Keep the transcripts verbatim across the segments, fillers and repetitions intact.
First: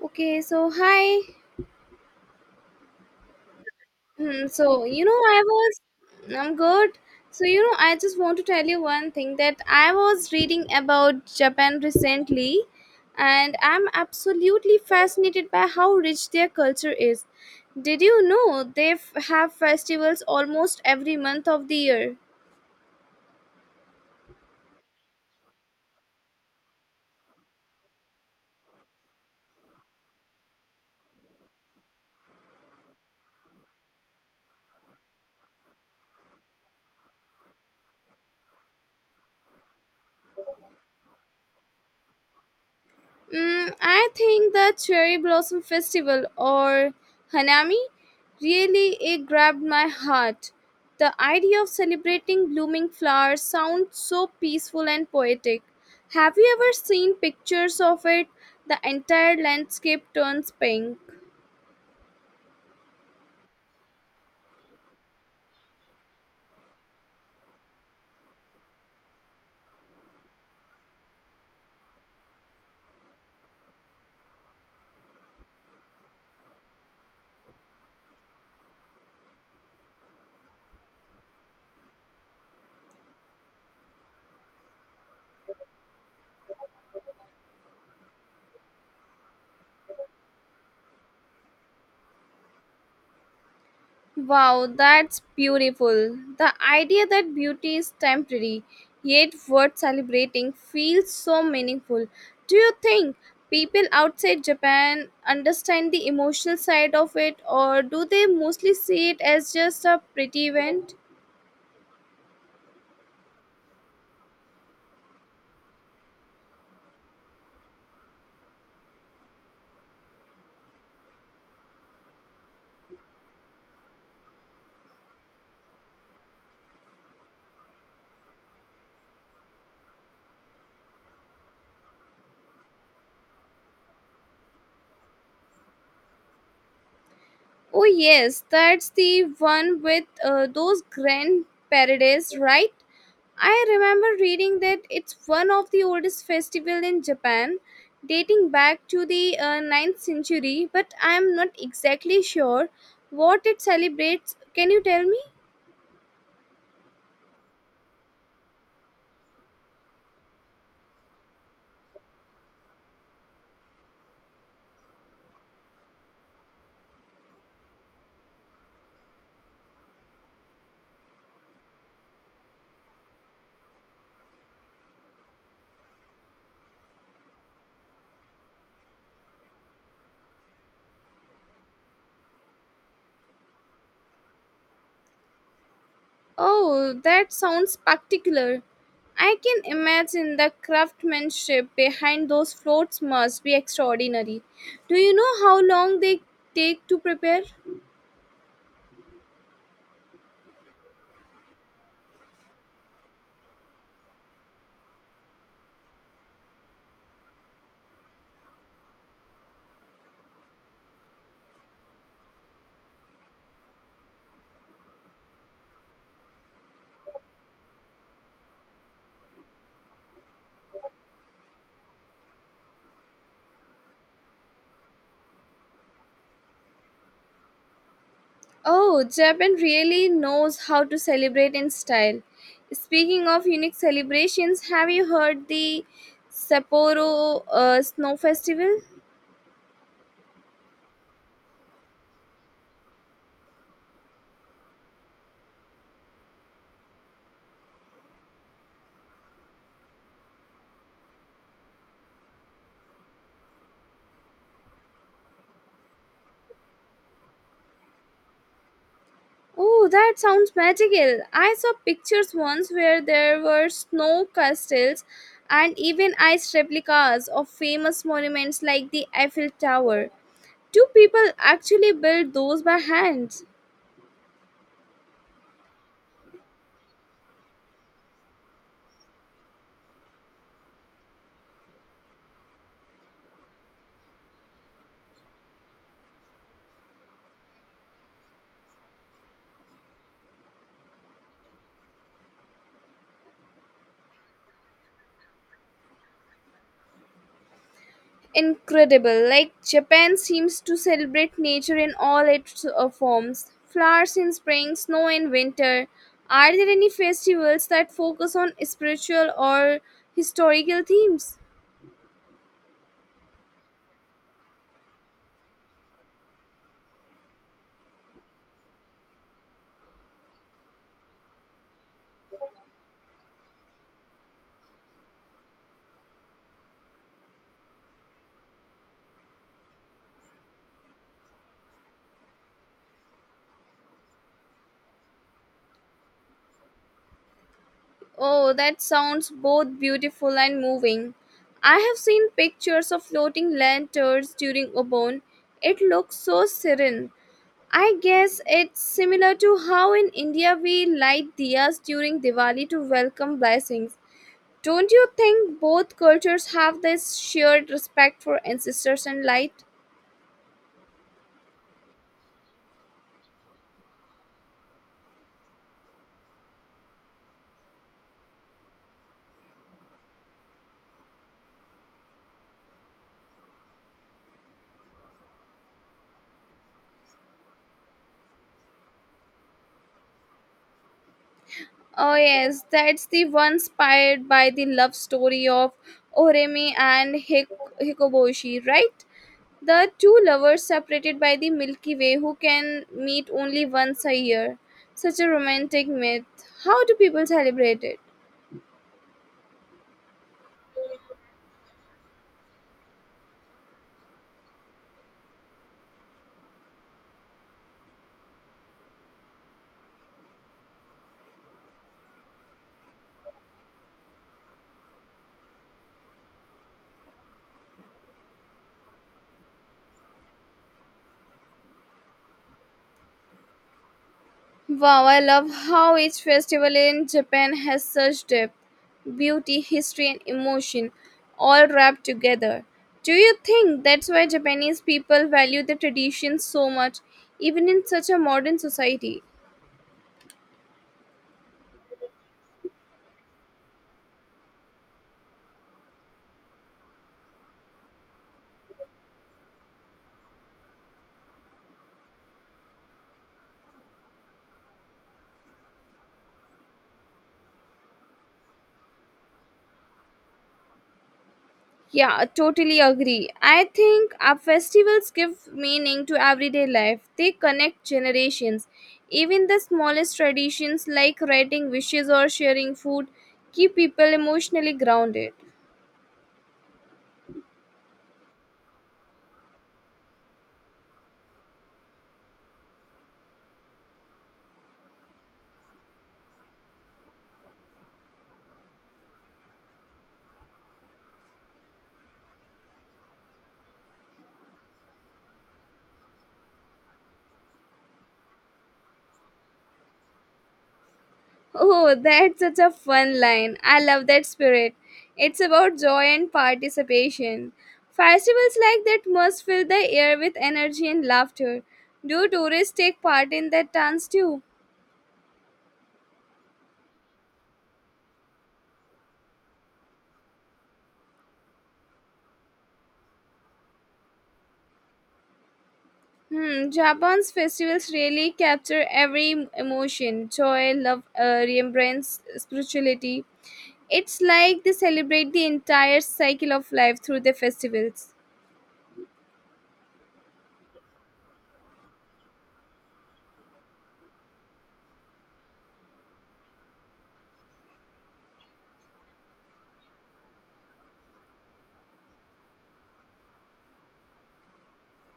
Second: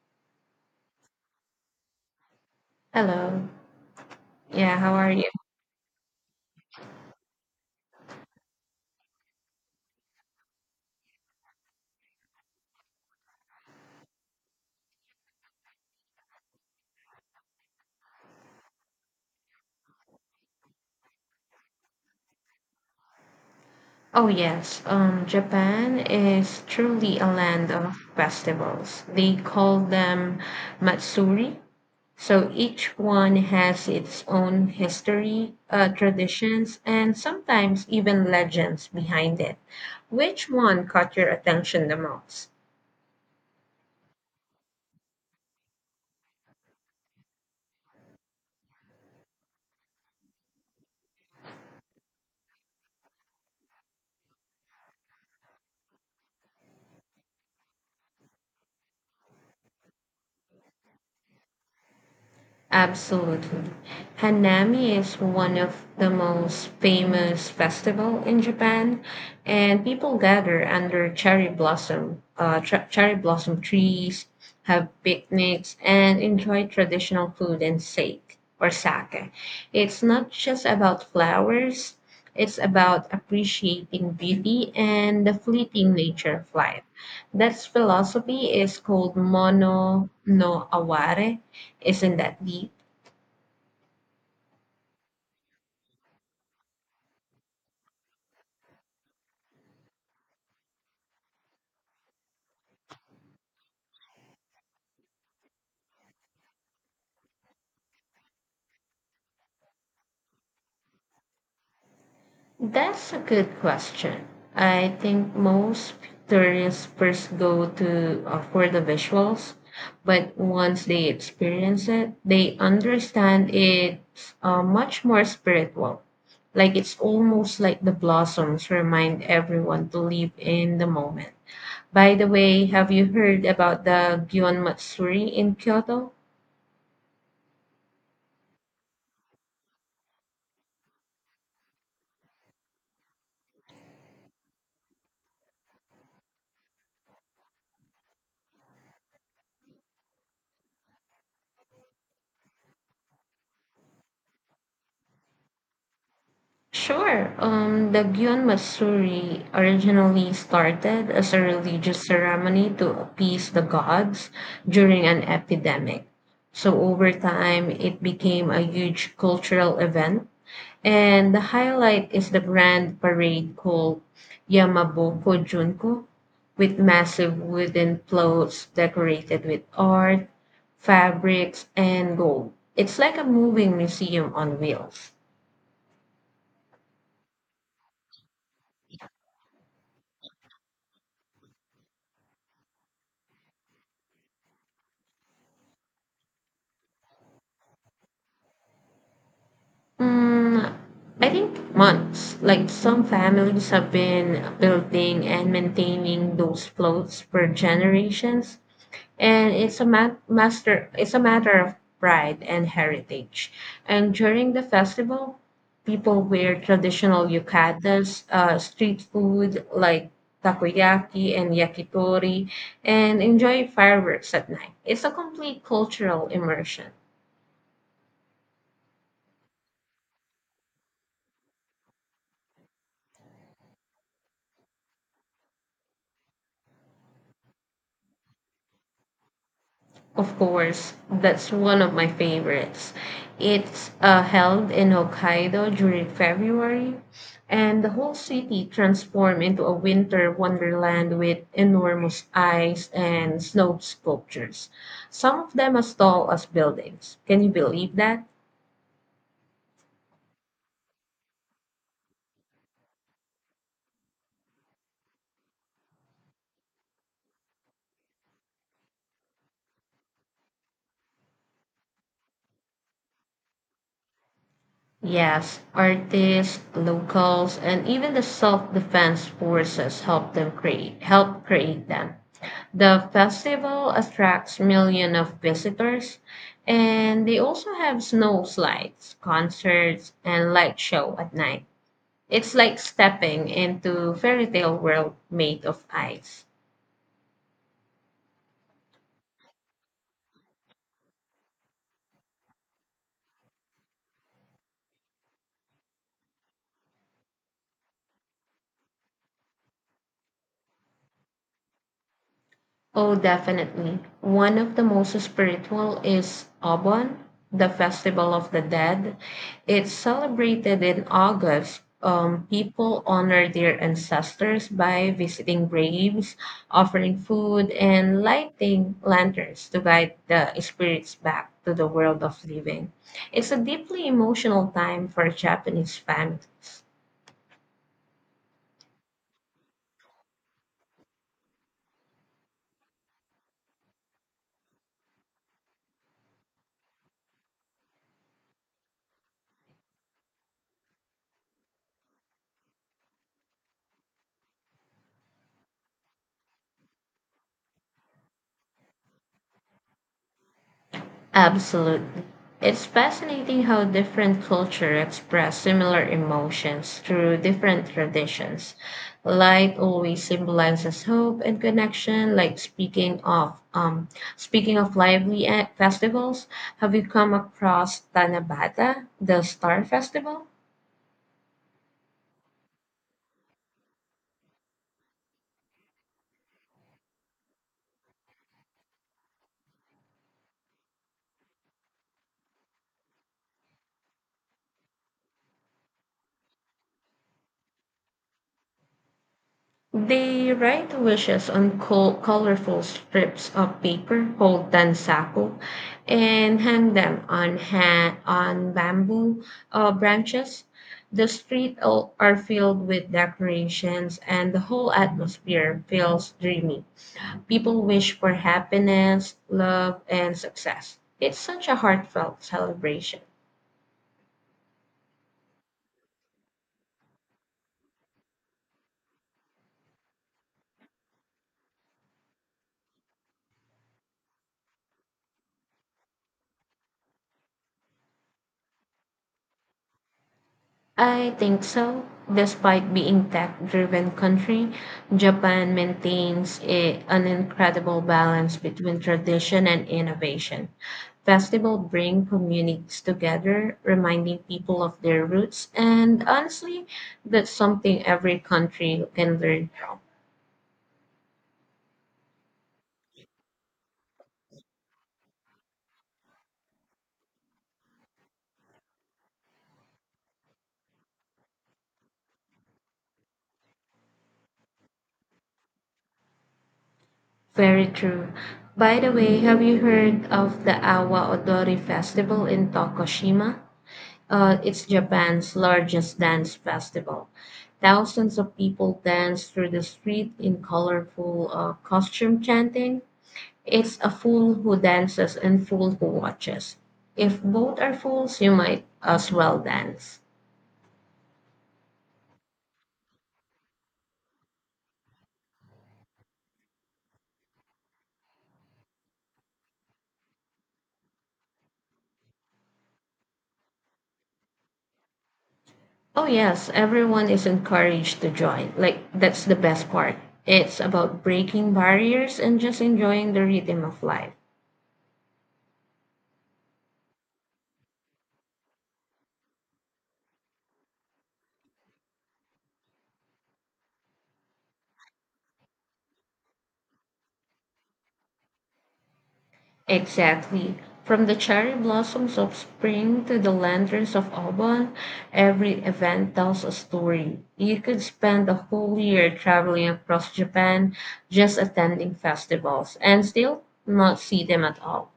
Okay, so hi. Hello. Hmm, Yeah, so how you are know, you? I was, I'm good. So you know, I just want to tell you one thing that I was reading about Japan recently, and I'm absolutely fascinated by how rich their culture is. Did you know they f- have festivals almost every month of the year? Oh yes, um, Japan is truly a land of festivals. They call them Matsuri. So each one has its own history, uh, traditions, and sometimes even legends behind it. Which one caught your attention the most? Mm, I think the Cherry Blossom Festival or Hanami really it grabbed my heart. The idea of celebrating blooming flowers sounds so peaceful and poetic. Have you ever seen pictures of it? The entire landscape turns pink. Absolutely. Hanami is one of the most famous festival in Japan, and people gather under cherry blossom, uh, tr- cherry blossom trees, have picnics, and enjoy traditional food and sake or sake. It's not just about flowers; it's about appreciating beauty and the fleeting nature of life. That philosophy is called mono no aware. Isn't that deep? Wow, that's beautiful. The idea that beauty is temporary, yet worth celebrating, feels so meaningful. Do you think people outside Japan understand the emotional side of it, or do they mostly see it as just a pretty event? That's a good question. I think most tourists first go to uh, for the visuals, but once they experience it, they understand it's uh, much more spiritual. Like it's almost like the blossoms remind everyone to live in the moment. By the way, have you heard about the Gion Matsuri in Kyoto? Oh, yes, that's the one with uh, those grand parades, right? I remember reading that it's one of the oldest festivals in Japan, dating back to the uh, ninth century, but I am not exactly sure what it celebrates. Can you tell me? Sure. Um, the Gyun Masuri originally started as a religious ceremony to appease the gods during an epidemic. So over time, it became a huge cultural event. And the highlight is the grand parade called Yamaboko Junko, with massive wooden floats decorated with art, fabrics, and gold. It's like a moving museum on wheels. Oh, that sounds particular. I can imagine the craftsmanship behind those floats must be extraordinary. Do you know how long they take to prepare? Mm, I think months. Like some families have been building and maintaining those floats for generations, and it's a ma- master. It's a matter of pride and heritage. And during the festival, people wear traditional yukatas, uh, street food like takoyaki and yakitori, and enjoy fireworks at night. It's a complete cultural immersion. Oh, Japan really knows how to celebrate in style. Speaking of unique celebrations, have you heard the Sapporo uh, Snow Festival? Of course, that's one of my favorites. It's uh, held in Hokkaido during February, and the whole city transforms into a winter wonderland with enormous ice and snow sculptures, some of them as tall as buildings. Can you believe that? Oh, that sounds magical. I saw pictures once where there were snow castles and even ice replicas of famous monuments like the Eiffel Tower. Do people actually build those by hand? Yes, artists, locals, and even the self-defense forces help them create help create them. The festival attracts millions of visitors, and they also have snow slides, concerts, and light show at night. It's like stepping into fairy tale world made of ice. Incredible. Like Japan seems to celebrate nature in all its uh, forms flowers in spring, snow in winter. Are there any festivals that focus on spiritual or historical themes? Oh, definitely. One of the most spiritual is Obon, the Festival of the Dead. It's celebrated in August. Um, people honor their ancestors by visiting graves, offering food, and lighting lanterns to guide the spirits back to the world of living. It's a deeply emotional time for Japanese families. Oh, that sounds both beautiful and moving. I have seen pictures of floating lanterns during Obon. It looks so serene. I guess it's similar to how in India we light diyas during Diwali to welcome blessings. Don't you think both cultures have this shared respect for ancestors and light? Absolutely. It's fascinating how different cultures express similar emotions through different traditions. Light always symbolizes hope and connection. Like speaking of um, speaking of lively eh, festivals, have you come across Tanabata, the Star Festival? Oh, yes, that's the one inspired by the love story of Oremi and Hik- Hikoboshi, right? The two lovers separated by the Milky Way who can meet only once a year. Such a romantic myth. How do people celebrate it? They write wishes on col- colorful strips of paper called tansaku and hang them on ha- on bamboo uh, branches. The streets are filled with decorations, and the whole atmosphere feels dreamy. People wish for happiness, love, and success. It's such a heartfelt celebration. Wow, I love how each festival in Japan has such depth, beauty, history, and emotion all wrapped together. Do you think that's why Japanese people value the traditions so much, even in such a modern society? I think so. Despite being tech-driven country, Japan maintains a, an incredible balance between tradition and innovation. Festival bring communities together, reminding people of their roots, and honestly, that's something every country can learn from. Yeah, I totally agree. I think our festivals give meaning to everyday life. They connect generations. Even the smallest traditions like writing wishes or sharing food keep people emotionally grounded. Very true. By the way, have you heard of the Awa Odori Festival in Tokushima? Uh, it's Japan's largest dance festival. Thousands of people dance through the street in colorful uh, costume chanting. It's a fool who dances and fool who watches. If both are fools, you might as well dance. Oh, that's such a fun line. I love that spirit. It's about joy and participation. Festivals like that must fill the air with energy and laughter. Do tourists take part in that dance too? Oh, yes, everyone is encouraged to join. Like, that's the best part. It's about breaking barriers and just enjoying the rhythm of life. Hmm, Japan's festivals really capture every em- emotion joy, love, uh, remembrance, spirituality. It's like they celebrate the entire cycle of life through the festivals. Exactly. From the cherry blossoms of spring to the lanterns of autumn, every event tells a story. You could spend a whole year traveling across Japan just attending festivals and still not see them at all.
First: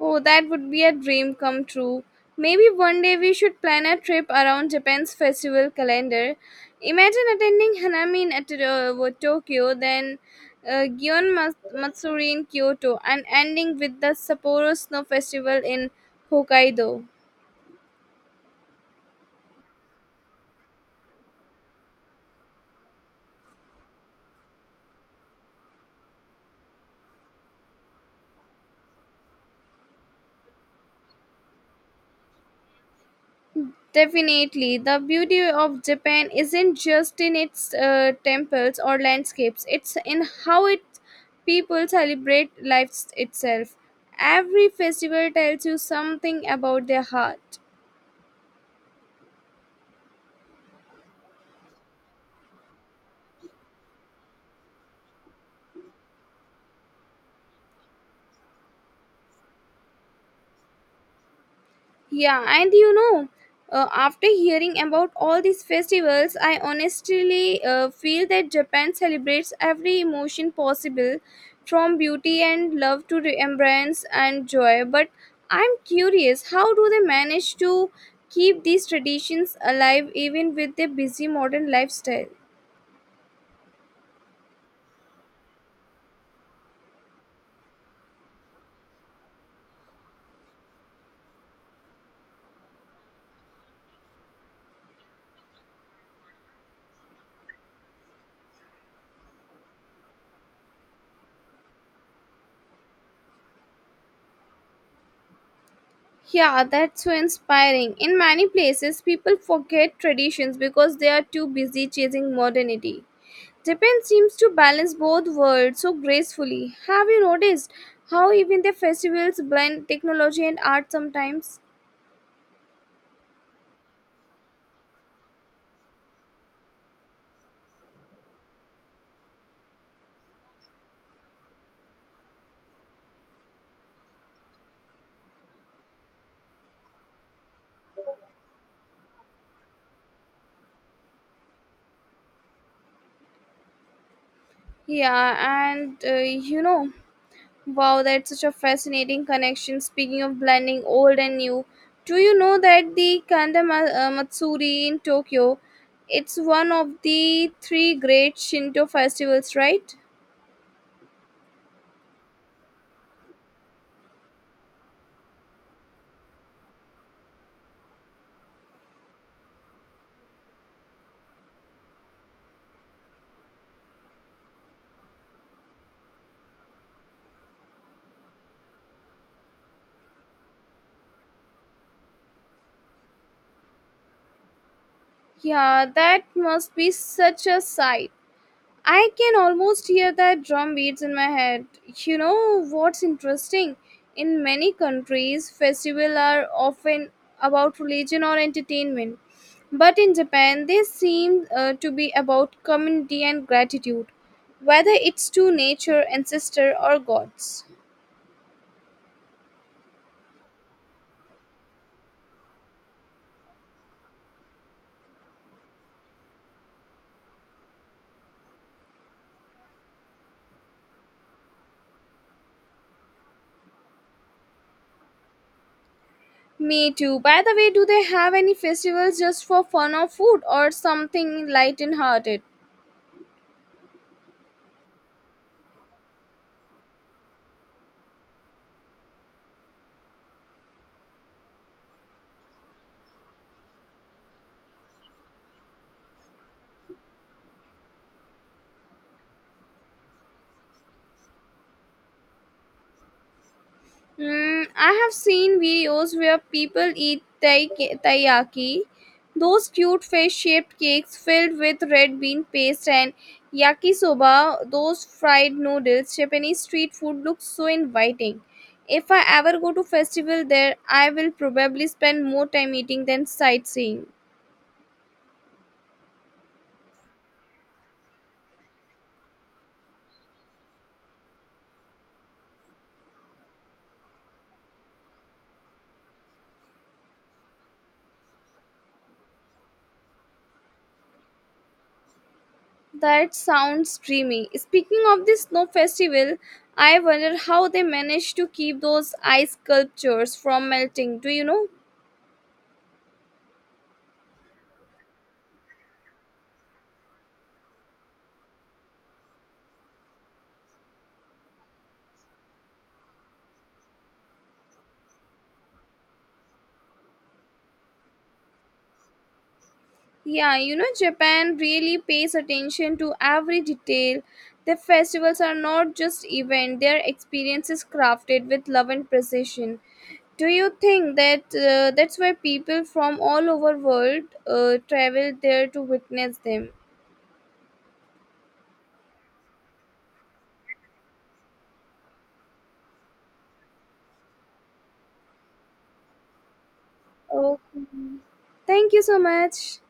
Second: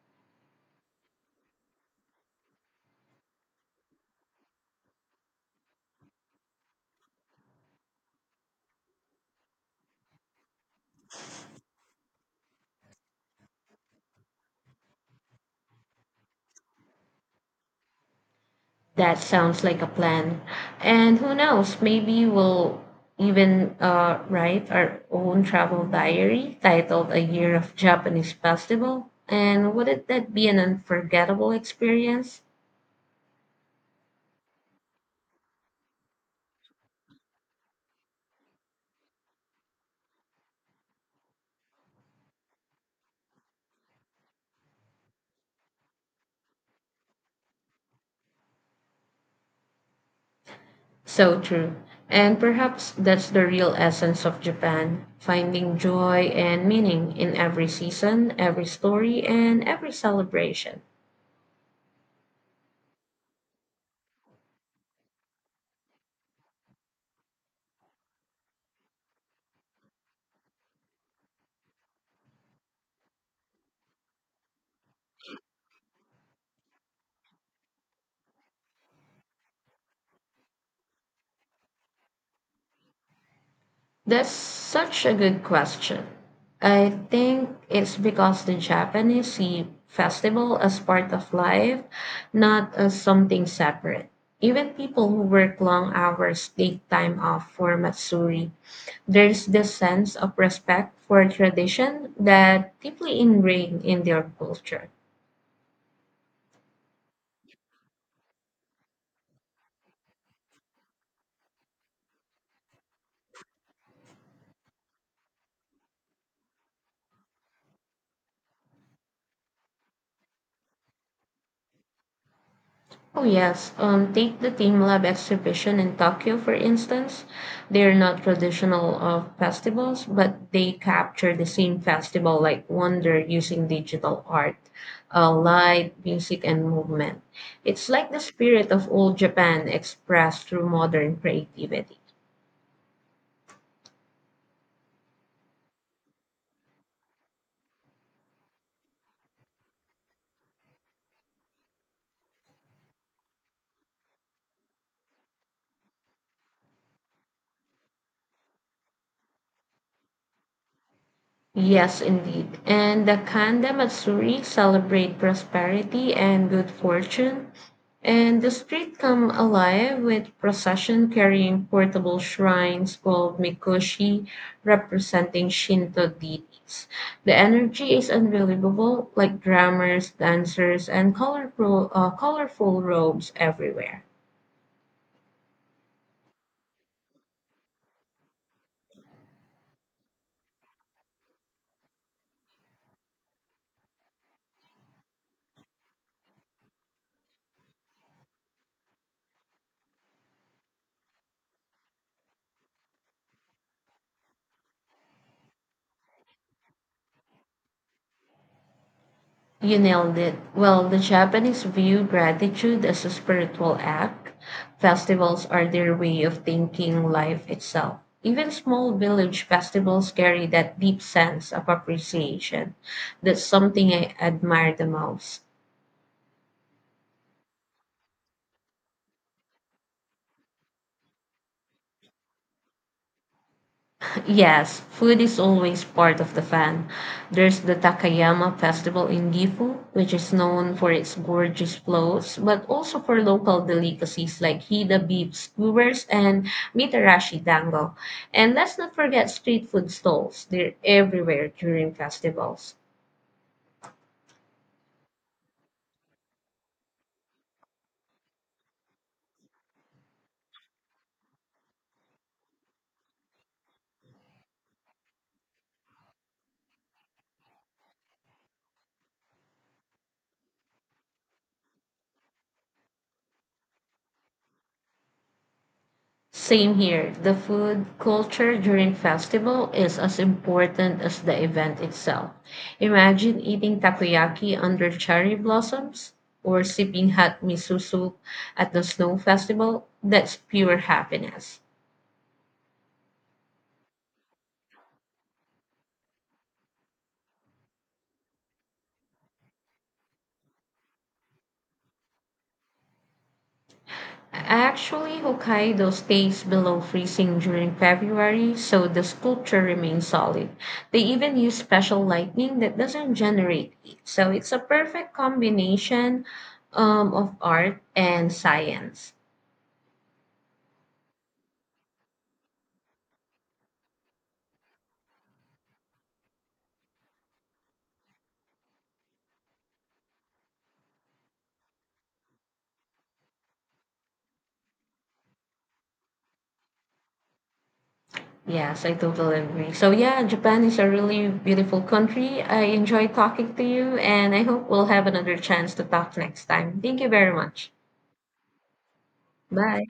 Oh, that would be a dream come true. Maybe one day we should plan a trip around Japan's festival calendar. Imagine attending Hanami in at, uh, Tokyo, then uh, Gion Mas- Matsuri in Kyoto, and ending with the Sapporo Snow Festival in Hokkaido. That sounds like a plan. And who knows, maybe we'll even uh, write our own travel diary titled A Year of Japanese Festival. And wouldn't that be an unforgettable experience? Definitely, the beauty of Japan isn't just in its uh, temples or landscapes, it's in how its people celebrate life itself. Every festival tells you something about their heart. So true. And perhaps that's the real essence of Japan finding joy and meaning in every season, every story, and every celebration. Yeah, and you know, uh, After hearing about all these festivals, I honestly uh, feel that Japan celebrates every emotion possible from beauty and love to remembrance and joy. But I'm curious, how do they manage to keep these traditions alive even with their busy modern lifestyle? That's such a good question. I think it's because the Japanese see festival as part of life, not as something separate. Even people who work long hours take time off for Matsuri. There's this sense of respect for tradition that deeply ingrained in their culture. Yeah, that's so inspiring. In many places, people forget traditions because they are too busy chasing modernity. Japan seems to balance both worlds so gracefully. Have you noticed how even their festivals blend technology and art sometimes? Oh, yes. Um, take the Team Lab exhibition in Tokyo, for instance. They're not traditional of festivals, but they capture the same festival like wonder using digital art, uh, light, music, and movement. It's like the spirit of old Japan expressed through modern creativity. Yeah, and uh, you know, wow, that's such a fascinating connection. Speaking of blending old and new, do you know that the Kanda Ma- uh, Matsuri in Tokyo, it's one of the three great Shinto festivals, right? Yes, indeed. And the Kanda Matsuri celebrate prosperity and good fortune, and the street come alive with procession carrying portable shrines called mikoshi representing Shinto deities. The energy is unbelievable, like drummers, dancers, and colorful, uh, colorful robes everywhere. Yeah, that must be such a sight. I can almost hear that drum beats in my head. You know what's interesting? In many countries, festivals are often about religion or entertainment, but in Japan, they seem uh, to be about community and gratitude, whether it's to nature, ancestor, or gods. You nailed it. Well, the Japanese view gratitude as a spiritual act. Festivals are their way of thanking life itself. Even small village festivals carry that deep sense of appreciation. That's something I admire the most. Me too. By the way, do they have any festivals just for fun or food or something light and hearted? Yes, food is always part of the fun. There's the Takayama Festival in Gifu, which is known for its gorgeous floats, but also for local delicacies like Hida beef skewers and Mitarashi dango. And let's not forget street food stalls. They're everywhere during festivals. Mm, I have seen videos where people eat tai- taiyaki, those cute fish-shaped cakes filled with red bean paste and yakisoba, those fried noodles. Japanese street food looks so inviting. If I ever go to festival there, I will probably spend more time eating than sightseeing. Same here. The food culture during festival is as important as the event itself. Imagine eating takoyaki under cherry blossoms or sipping hot miso soup at the snow festival. That's pure happiness. That sounds dreamy. Speaking of the snow festival, I wonder how they manage to keep those ice sculptures from melting. Do you know? Actually, Hokkaido stays below freezing during February, so the sculpture remains solid. They even use special lighting that doesn't generate heat. So it's a perfect combination um, of art and science. Yeah, you know, Japan really pays attention to every detail. Their festivals are not just event, their experiences crafted with love and precision. Do you think that uh, that's why people from all over world uh, travel there to witness them? Yes, I totally agree. So yeah, Japan is a really beautiful country. I enjoy talking to you, and I hope we'll have another chance to talk next time. Thank you very much. Okay. Thank you so much. Bye.